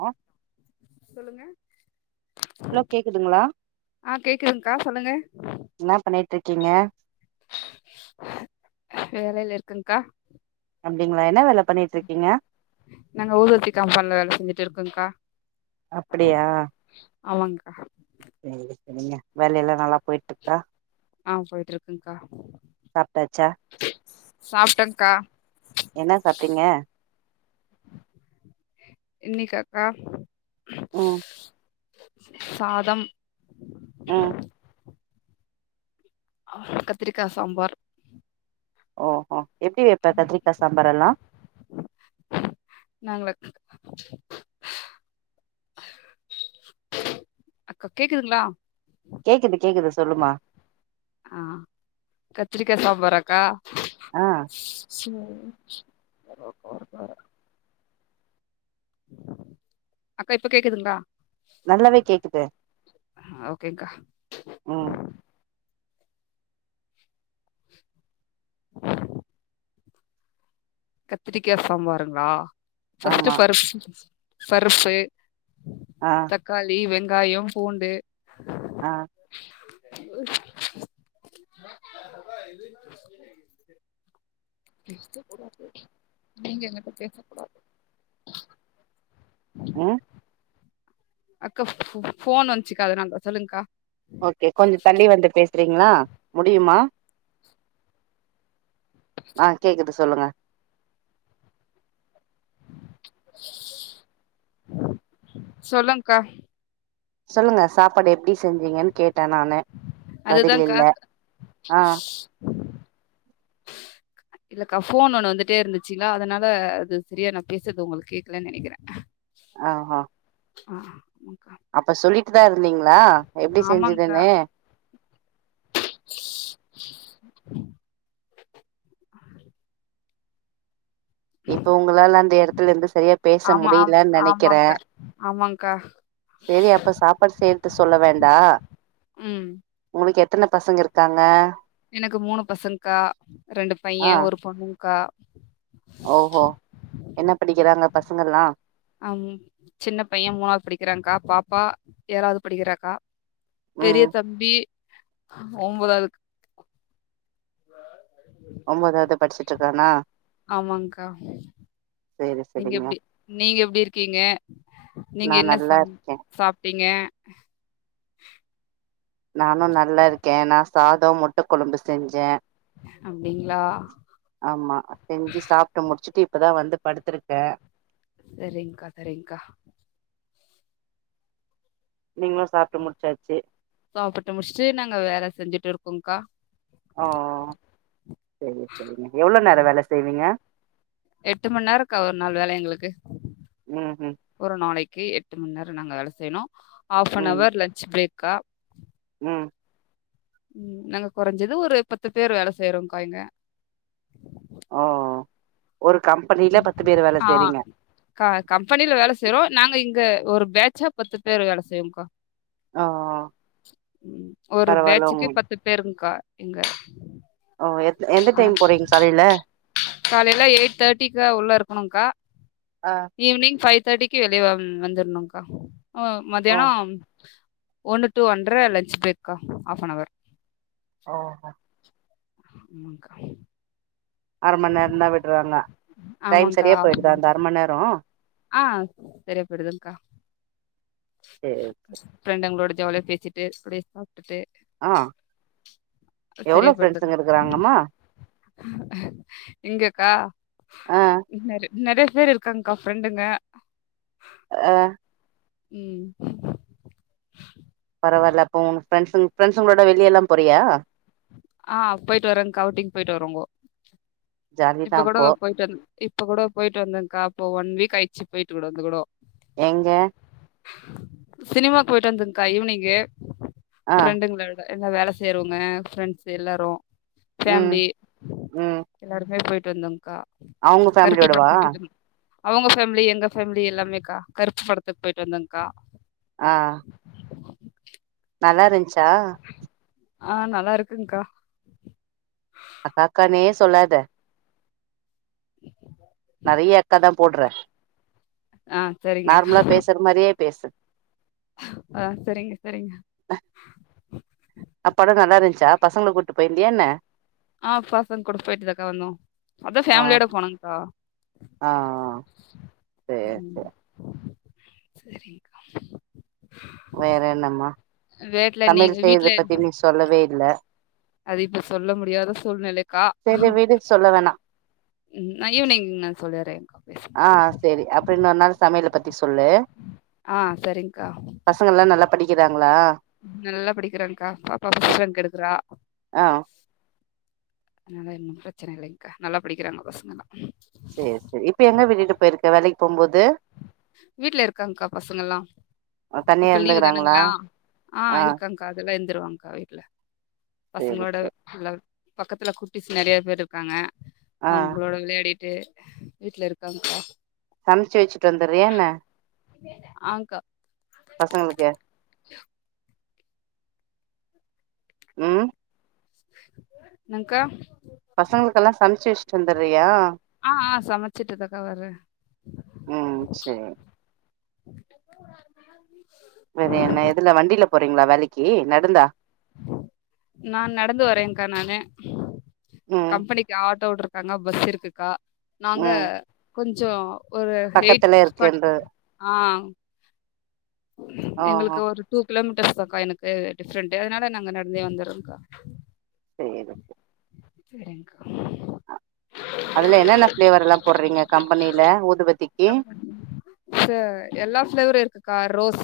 ஆ சொல்லுங்க கேக்குதுங்களா ஆஹ் கேக்குதுங்கா சொல்லுங்க என்ன பண்ணிட்டு இருக்கீங்க வேலையில இருக்கன்கா அப்படிங்களா என்ன வேல பண்ணிட்டு இருக்கீங்க நாங்க ஊதுபத்தி கம்பன்ல வேல செஞ்சுட்டு இருக்கன்கா அப்படியா அமங்கங்க சேரி சேரிங்க வேலல்லாம் நல்லா போயிட்டு இருக்கா அஹ் போயிட்டு இருக்குகா சாப்பிட்டாச்சா சாப்பிட்டேன்கா என்ன சாப்பிட்டீங்க இன்னிக்காக்கா உம் சாதம் உம் அ கத்திரிக்கா சாம்பார் ஓஹோ எப்டி வப்ப கத்திரிக்கா சாம்பார் எல்லா நாங்களக் அக்கா கேக்குதுங்ளா கேக்குது கேக்குது சொல்லுமா ஆ கத்திரிக்கா சாம்பரா கா ஆ [unintelligible] செரி [unintelligible] அக்கா இப்ப கேக்குதுங்களா நல்லாவே கேக்குது ஆ, ஓகேங்க்கா உம் கத்திரிக்கா சாம்பாருங்ளா ஃபஸ்ட் ஆமா [unintelligible] ஃபருப்பு ஆ தக்காளி வெந் காயோ பூண்டு ஆஹ் [inaudible] நீங்க எங்னிட்ட பேசக் கூடாது ம் அக்கா ஃப் ஃபோன் வன்சு கா அதனாலதா சொல்லுங்கா ஓகே கொஞ்சொ தள்ளி வந்து பேசுறீங் னா முடியுமா ஆஹ் கேக்குது சொ சொல்லுங்க சொல்லுங்கா சொல்லுங்க சாப்பாடு எப்டி செஞ்சீங்கன் கேட் ட்ட நானு பதில் அதுதான்க்கா இல்லை ஆஹ் இல்லகா ஃபோன் ஒண்ணு வந்துட்டே இருந்துச்சுங்களா அதனால அது சரியா நா பேசுறது உங்களுக்கு கேடக்கல நினைக்கிற ஆஹ்ஹா ஆஹ் அப்ப சொல்லிட்டுதா இரு நீங்களா எப்டி ஆமாங்க்கா. செஞ்சுதுனு இப்ப உங்களால அந்த இடத்துல இருந்து சரியா பேச ஆமா ஆம் முடிலான் நெனைக்கிறே. ஆமாங்க்கா. ஆமாங்க்கா. செரி அப்ப சாப்பாட்செறது சொல்ல வேண்டா. ம். உங்களுக்கு எத்தன பசங்க இருக்காங்க எனக்கு மூணு பசங்க்கா. ரெண்டு ஆ பைய ஒரு பொண்ணு க்கா ஓஹோ என்ன படிக்கிறாங்க பசங்கல்லா அம் சின்ன பைய மூணாது படிக்கிராங்கா பாப்பா, ஏழாது படிக்கிறாக்கா பெரிய ம் தம்பி ஒம்பதாவதுக் ஒம்பதாது படிச்சுட்டுருக் தானா ஆமாங்க்கா செரி செரிங்க நீங்கெப்டி நீங்க எப்டி இருக்கீங்க. நீங்க நா என்ன நல்லா சம் இருக்கே சாப்டீங்க. நானோ நல்லா இருக்கே. நாஸ் சாதோ முட்ட கொழம்பு செஞ்சே. அப்டிங்களா? ஆமா செஞ்சு சாப்ட்டு முடிச்சுட்டு இப்பதா வந்துப் படுத்துருக்கே செரிங்க்கா செரிங்க்கா நீங்ளோ சாப்ட்டு முடிச்சாச்சு சாப்புட்டு முடிச்ட்டு நாங்க வேல செஞ்சுட்டு இருக்கோங்கா ஓ சரி சரிங்க எவ்ளோ நேர வேல செய்வீங்க? எட்டு மண் நேரக்கா ஒரு நாள் வேல எங்களுக்கு ம் ம் க்கே எட்டு மண் நேர நாங்க வேல செய்ணோ ஹாஃப் அன் ம் அவர் லஞ்ச் ப்ரேக் கா ம் ம் நாங்க கொறஞ்சது ஒரு பத்து பேரு வேல செய்றோங்கா இங்க ஓ ஒரு கம்பெனில பத்து பேர் வேல ஆ செய்றீங்க க கம்பெனில வேல செய்றோ நாங்க இங்க ஒருப் பேட்சா பத்து பேரு வேல செய்வோம்கா ஓ ம் ஒரு பரவால்ல பேட்சுக்கு உங்க பத்து பேருங்க்கா. எங்க ஓ எத் எந்த டைமு போறீங் காலைல உனுங்க்கா ஆ ஈவ்னிங் ஃபைவ் எய்ட் தர்டிக்கி வெளிய வந்துர்னுன்கா ஓ ஓ மத்தியானோ ஒன்னுட்டூ ஒண்டற லஞ்ச் பெரேக்கா ஆஃப் பன் அவர் ஓஹோ ஆமாக்கா அரமண்ணேர்தா விட்றாங்க டைம் ஆமாங்க்கா சரியா ஆமா. போயிடுதா அந்த அரமண்ணேரோ ஆ சரியாப்போய்டுதுங்க்கா சேரி ஃப்ரெண்டுங்குளோடது ஜாலியா பேசிட்டு டுடே ஆஹ் எவ்ளோ பிரரெண்ட்ஸுங்க இருக்கறாங்கம்மா எங்கெக்கா ஆ னரு நேறய பேர் இருக்காங்க்கா ஃப்ரெண்டுங்க ஆஹ் உம் ப்ஃரெண்ட்ஸ்ங்ளோட வெளிய எல்லாம் போரியா ஆஹ் போயிட்டு வரேங்க அவுட்டின் போயிட்டு வரோங்கொ ஜாலிதா இப்ப கொடோ அப்போ போயிட்டு வந் இப்போ குடோ போயிட்டு வந்தங்க்கா அப்போ ஒன் வீக் ஆயிச்சு போயிட்டு [unintelligible] எங்க சினிமா போயிட்டு வந்துங்க்கா ஈவினிங்கூ ஆ ஃப்ரெண்டுங்ளோட எல்லா வேல செய்ரூவங்கே ஃப்ரெண்ட்ஸ் எல்லாரூ ம் பேஃம்லி ம் எல்லாருமே பொயிட் டெந்தன்க்கா [unintelligible] அவுங்க பேஃம்லியோட வா அவங்க ஃபேம்லி எங்க ஃபேம்லி எல்லாமேக்கா கருப்பு படத்துக் போயிட்டு வந்தங்க்கா ஆஹ் நல்லா இருந்ச்சா ஆஹ் நல்லா இருக் இருங்கா அக்கா அக்கான்னே சொல்லாத நறீயேக்கதம் [unintelligible] போட்றே ஆ நார்ம்லா பேசுற மாரியே பேசு ஆஹ் செரிங்க செரிங்க அ படோ நல்லா இருந்துச்சா பசங்கள கூட்டு போயிர்ந்தியான்ன ஆஹ் பசங்க கூட போயிட்டுதாக்கா வந்தோ அதா ஃபேமிலியோட போனங்க்கா ஆஹ் ஆஹ் சேர் சேர் ம் செரிங்கா வேற என்னமா வேட்ல நீ சமையல் வீட்ல செய்றத பத்தி நீ சொல்லவே இல்ல அது இப்ப சொல்ல முடியாத சூழ்நிலைக்கா சரி விடு சொல்ல வேணா உம் நா ஈவினிங் நா சொல்லிறே ஆ செரி அப்ப இன்னொரு நாள் சமையல பத்தி சொல்லு ஆ சரிங்க்கா. பசங்கள்லா நல்லா படிக்கிறாங்ளா நல்லா படிக்கிறாங்க்கா பாப்பா ஃபஸ்ட் இப் ரேங்க் எடுக்குறா ஆ அதனால ஒன்னு பிரச்சன இல்லைங்க்கா நல்லா படிக்கிறாங்க பசங்கள்லா சேர் சேரி இப்ப எங்க விட்டுட்டு போயிருக்க வேலைக் போம்போது வீட்ல இருக்காங்க்கா பசங்கலா தனியா இப்ப லீவு இருந்துக்கறாங்களா தானுங்ளா ஆ இருக்காங்க்கா அதெல்லா இருந் துருவாங்க்கா வீட்ல சேரி பசங்ளோட சேரி ஃபுல்லா பக்கத்துல குட்டிஸ்சு நறையா பேரு இருக்காங்க ஆ அவ்ங்ளோட விளையாடிட் ட்டு வீட்ல இருக்காங்க்கா சம்ச்சு வெச்சிட்டு வந்துறியான்ன ஆங்க்கா பசங்களுக்கு ம் என்னங்க்கா பசங்களுக்கெல்லா சம்ச்சு வெச்சிட்டு வந்துற்றியா ஆ ஆ சமைச்சிட்டுதாக்கா வர்றே ம் சேர் வேற என்ன எதுல வண்டில போறீங்ளா வேலக்கி நடந்தா நா நடந்து வரேங்க்கா நானு ம் கம்பெனிக்கு ஆட்டோ ஓட்டுறக் காங்க பஸ் இருக்குக்கா நாங்க ம் கொஞ்சோ ஒரு ஹெயிட் பக்கத்துல ஃபாட்டி இருக்குன்ற ஆ ஓஹோ எங்களுக்கு ஒரு டூ கிலோமீட்ட டிஸ்க்கா எனக்கு டிஃப்ரெண்ட் அதனால நாங்க நடந்தே வந்துறோக்கா. சேரு சேரிங்க்கா அதுல என்னன்ன ஃபிளேவர்ல்லா போற்றீங்க கம்பனில ஊதுவத்திக்கி ஆ ரோஸ்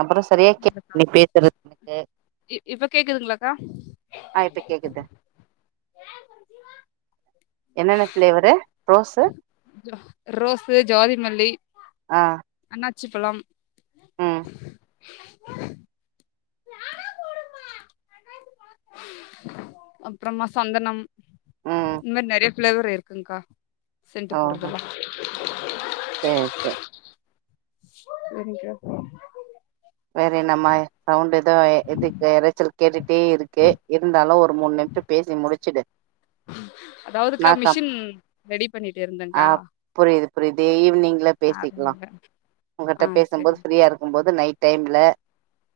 அப்பற சரியா கே இருக்குக்கா. நி பேசுறத் எனக்கு இ இப்ப கேக்குதுங்களாக்கா ஆ இப்ப கேக்குது என்னென்ன ஸ்லேவரு ப்ரோஸு ரோஸ் ஜோதி மல்லி ஆ அண்ண பிச்சிப்பழம் ம் [inaudible] அப்றமா சந்தனம் ம் இந் மாரி நெறைய ஃப்ளேவர் இருக்குங்க்கா செண்டுபுர்தல செரி செரி செரிக்க வேறு நம்ம சவுண்டு எதோ எ எதுக்கு எறச்சல் கேட்டுட்டே இருக்கு இருந்தாலு ஒரு மூணு நிம்ஷொ பேசி முடிச்சிடு அதாவதுக்கா மிஷின் ரெடி பண்ணிட்டு இருந்தேக்கா ஒரு இதே ஈவ்னிங் இல்ல பேசிக்லா உங்கிட்ட ஆ பேசும்போது சரிங்க்கா ஃப்ரீயா இருக்கும்போது நைட் டைம்ல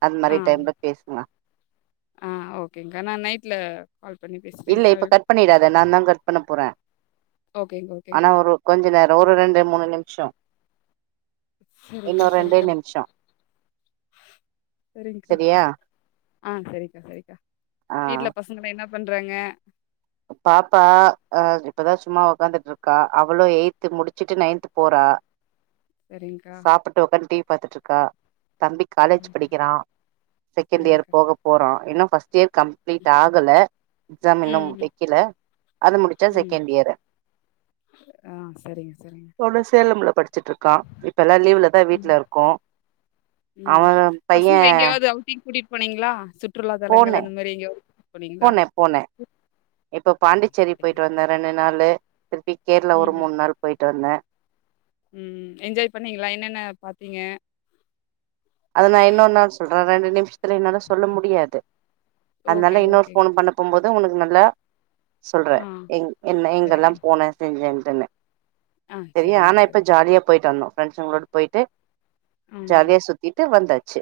அது மாரி ஆ டைம்ல பேசுங்க ஆ ஓக்கேங்கா நா நைட்ல கால் பண்ணி இல்ல பேசுறேங்க்கா இப்ப கட் பண்ணிடாத நா தா கட் பண்ண போறே ஓகேங்க்கா ஆனா ஓகேங்க்கா ஒரு கொஞ்சு நேரோ ஒரு ரெண்டு மூணு நிமிஷோ இன்னு சரிக்கா ரெண்டே சரிக்கா நிமிஷோ சரிங்கா செரியா ஆ சரிக்கா சரிக்கா ஆ வீட்ல பசங்கல்லா என்ன பண்றாங்க பாப்பா ஆ இப்பதா சும்மா உக்காந்துட்டு இருக்கா அவளோ எயி்த்து முடிச்சிட்டு நைன்த் போறா சரிங்க்கா சாப்புட்டு உக்காந்து டீவி பாத்துட்ருக்கா தம்பி காலேஜ் சரிங்க்கா படிக்கிறா செகண்ட் இயர் சரிங்க்கா போக போறோ இன்னு பஸ்ட் எய்ட் இயர் கம்ப்லீட் ஆகல எக்ஸாம் இன்னும் ம் முடி ம் கில அது முடிச்சா ம். செகெண்ட் இயர்ரு ஆ சரிங்க சரிங்க பொண்ணு சேலம்ல படிச்சுட்ருக்கா இப்ப ல்லா லீவ்லதா ம் வீட்ல இருக்கோ அவ பைய்ய போனீங்ளா சு போன போன போன இப்போ ஆ பாண்டிச்சேரி சரிங்க. போய்ட்டு வந்த ரெண்டு நாளு [unintelligible] கேர்ளா ஒரு ம், மூண் நாள் போய்ட்டு வந்த ம் என்ஜாய் பண்ணீங்ளா என்னென்ன பாத்தீங்க அது நா இன்னோர் நாள் சொல்ற ரெண்டு நிம்ஷ் என்னால சொல்ல முடியாது ஓகே, அன்னால இன்னொரு ஓகே. ஃபோன் பண்ண போம்போ உனுக்கு நல்லா சொல்ற ஆ எங் என்ன எங்கெல்லா சரிங்க. போன செஞ்சேனு என்ன ஆ தெரியு சரிங்க, ஆனா இப்ப சரிங்க. ஜாலியா போய்ட்டு வந்தோ ப்ரெண்சுங்களோடு போய்ட்டு ம். ஜாலியா சுத் ட்டு வந்தாச்சு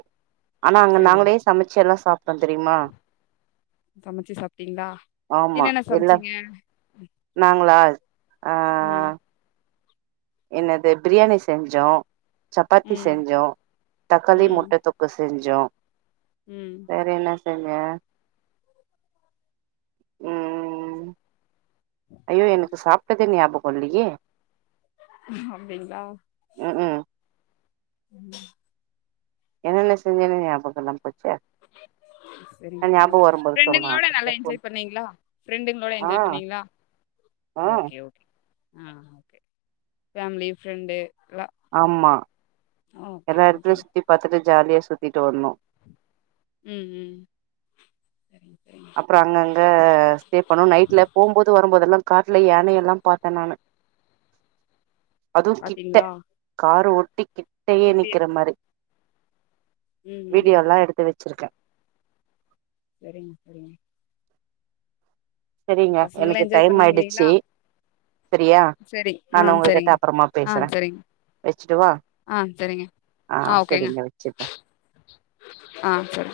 ஆனா அங்க சரிங்க. நாங்களே சமச்சு எல்லா சாப் தெரிமா சமைச்சு சாப்பிட்டீங்களா? ஆம்மா என்னென்ன எல்லா சமைச்சீங்க? நாங்களா ஆ என்னது பிரியாணி செஞ்சோ சப்பாத்தி ம், செஞ்ஜோ தக்காளி ம், முட்ட தொக்கு செஞ் ஜோ ம். வேர என்ன செ ம் ஐயோ எனக்கு சாப்ட்டதே ஞாப போட்லயே அப்டீங்ளா ம் ம் என்னன்ன செஞ்சே ஞாபக இல்லாம போ செரிங்க செரி ஃப்ரெண்டுங்ளோட [inaudible] வரும்போது ஃப்ரெண்டுங்களோட நல்லா சொல்றே எஞ்ஜாய் பண்ணீங்ளா ஃப்ரெண்டுங்ளோட ஆ எஞ்ஜாய் பண்ணீங்ளா ஆ ஓக்கே ஓக்கே ஆ ஓகே ஃபேமலி ஃபிரண்டு. ஆமா. ஓகே, எல்லா ஓகே. இடத்துலயு சுத்தி பாத்துட்டு, ஜாலியா சுத்திட்டு வந்தோ. ம் ம் சரிங்க அப்றோ அங்க அங்க ஸ்டே பண்ணோ. நைட்ல போகும்போது வரும்போதெல்லாம் காட்டுல யா யான எல்லா பாத்த நானு. அதுவு கிட்ட பாத்தீங்களா காரு ஒட் கிட்டயே நிக்கற மாரி. ம் ம் ம் வீடியோல்லா எடுத்து வெச்சிருக்க. சரிங்க, சரிங்க. செரிங்க பசங்கள்லா எனக்கு என்ஜாய் டைம் பண்ணாங்க ஆயிடுச்சி. இல்லைங்களா செரியா சரி ஆ நானு உங்ககிட்ட சரிங்க அப்புறமா ஆ பேசற சரிங்க வெச்சுடவா ஆ சரிங்க ஆ செரிங்க வெச்சுட்ர. ஆ சரி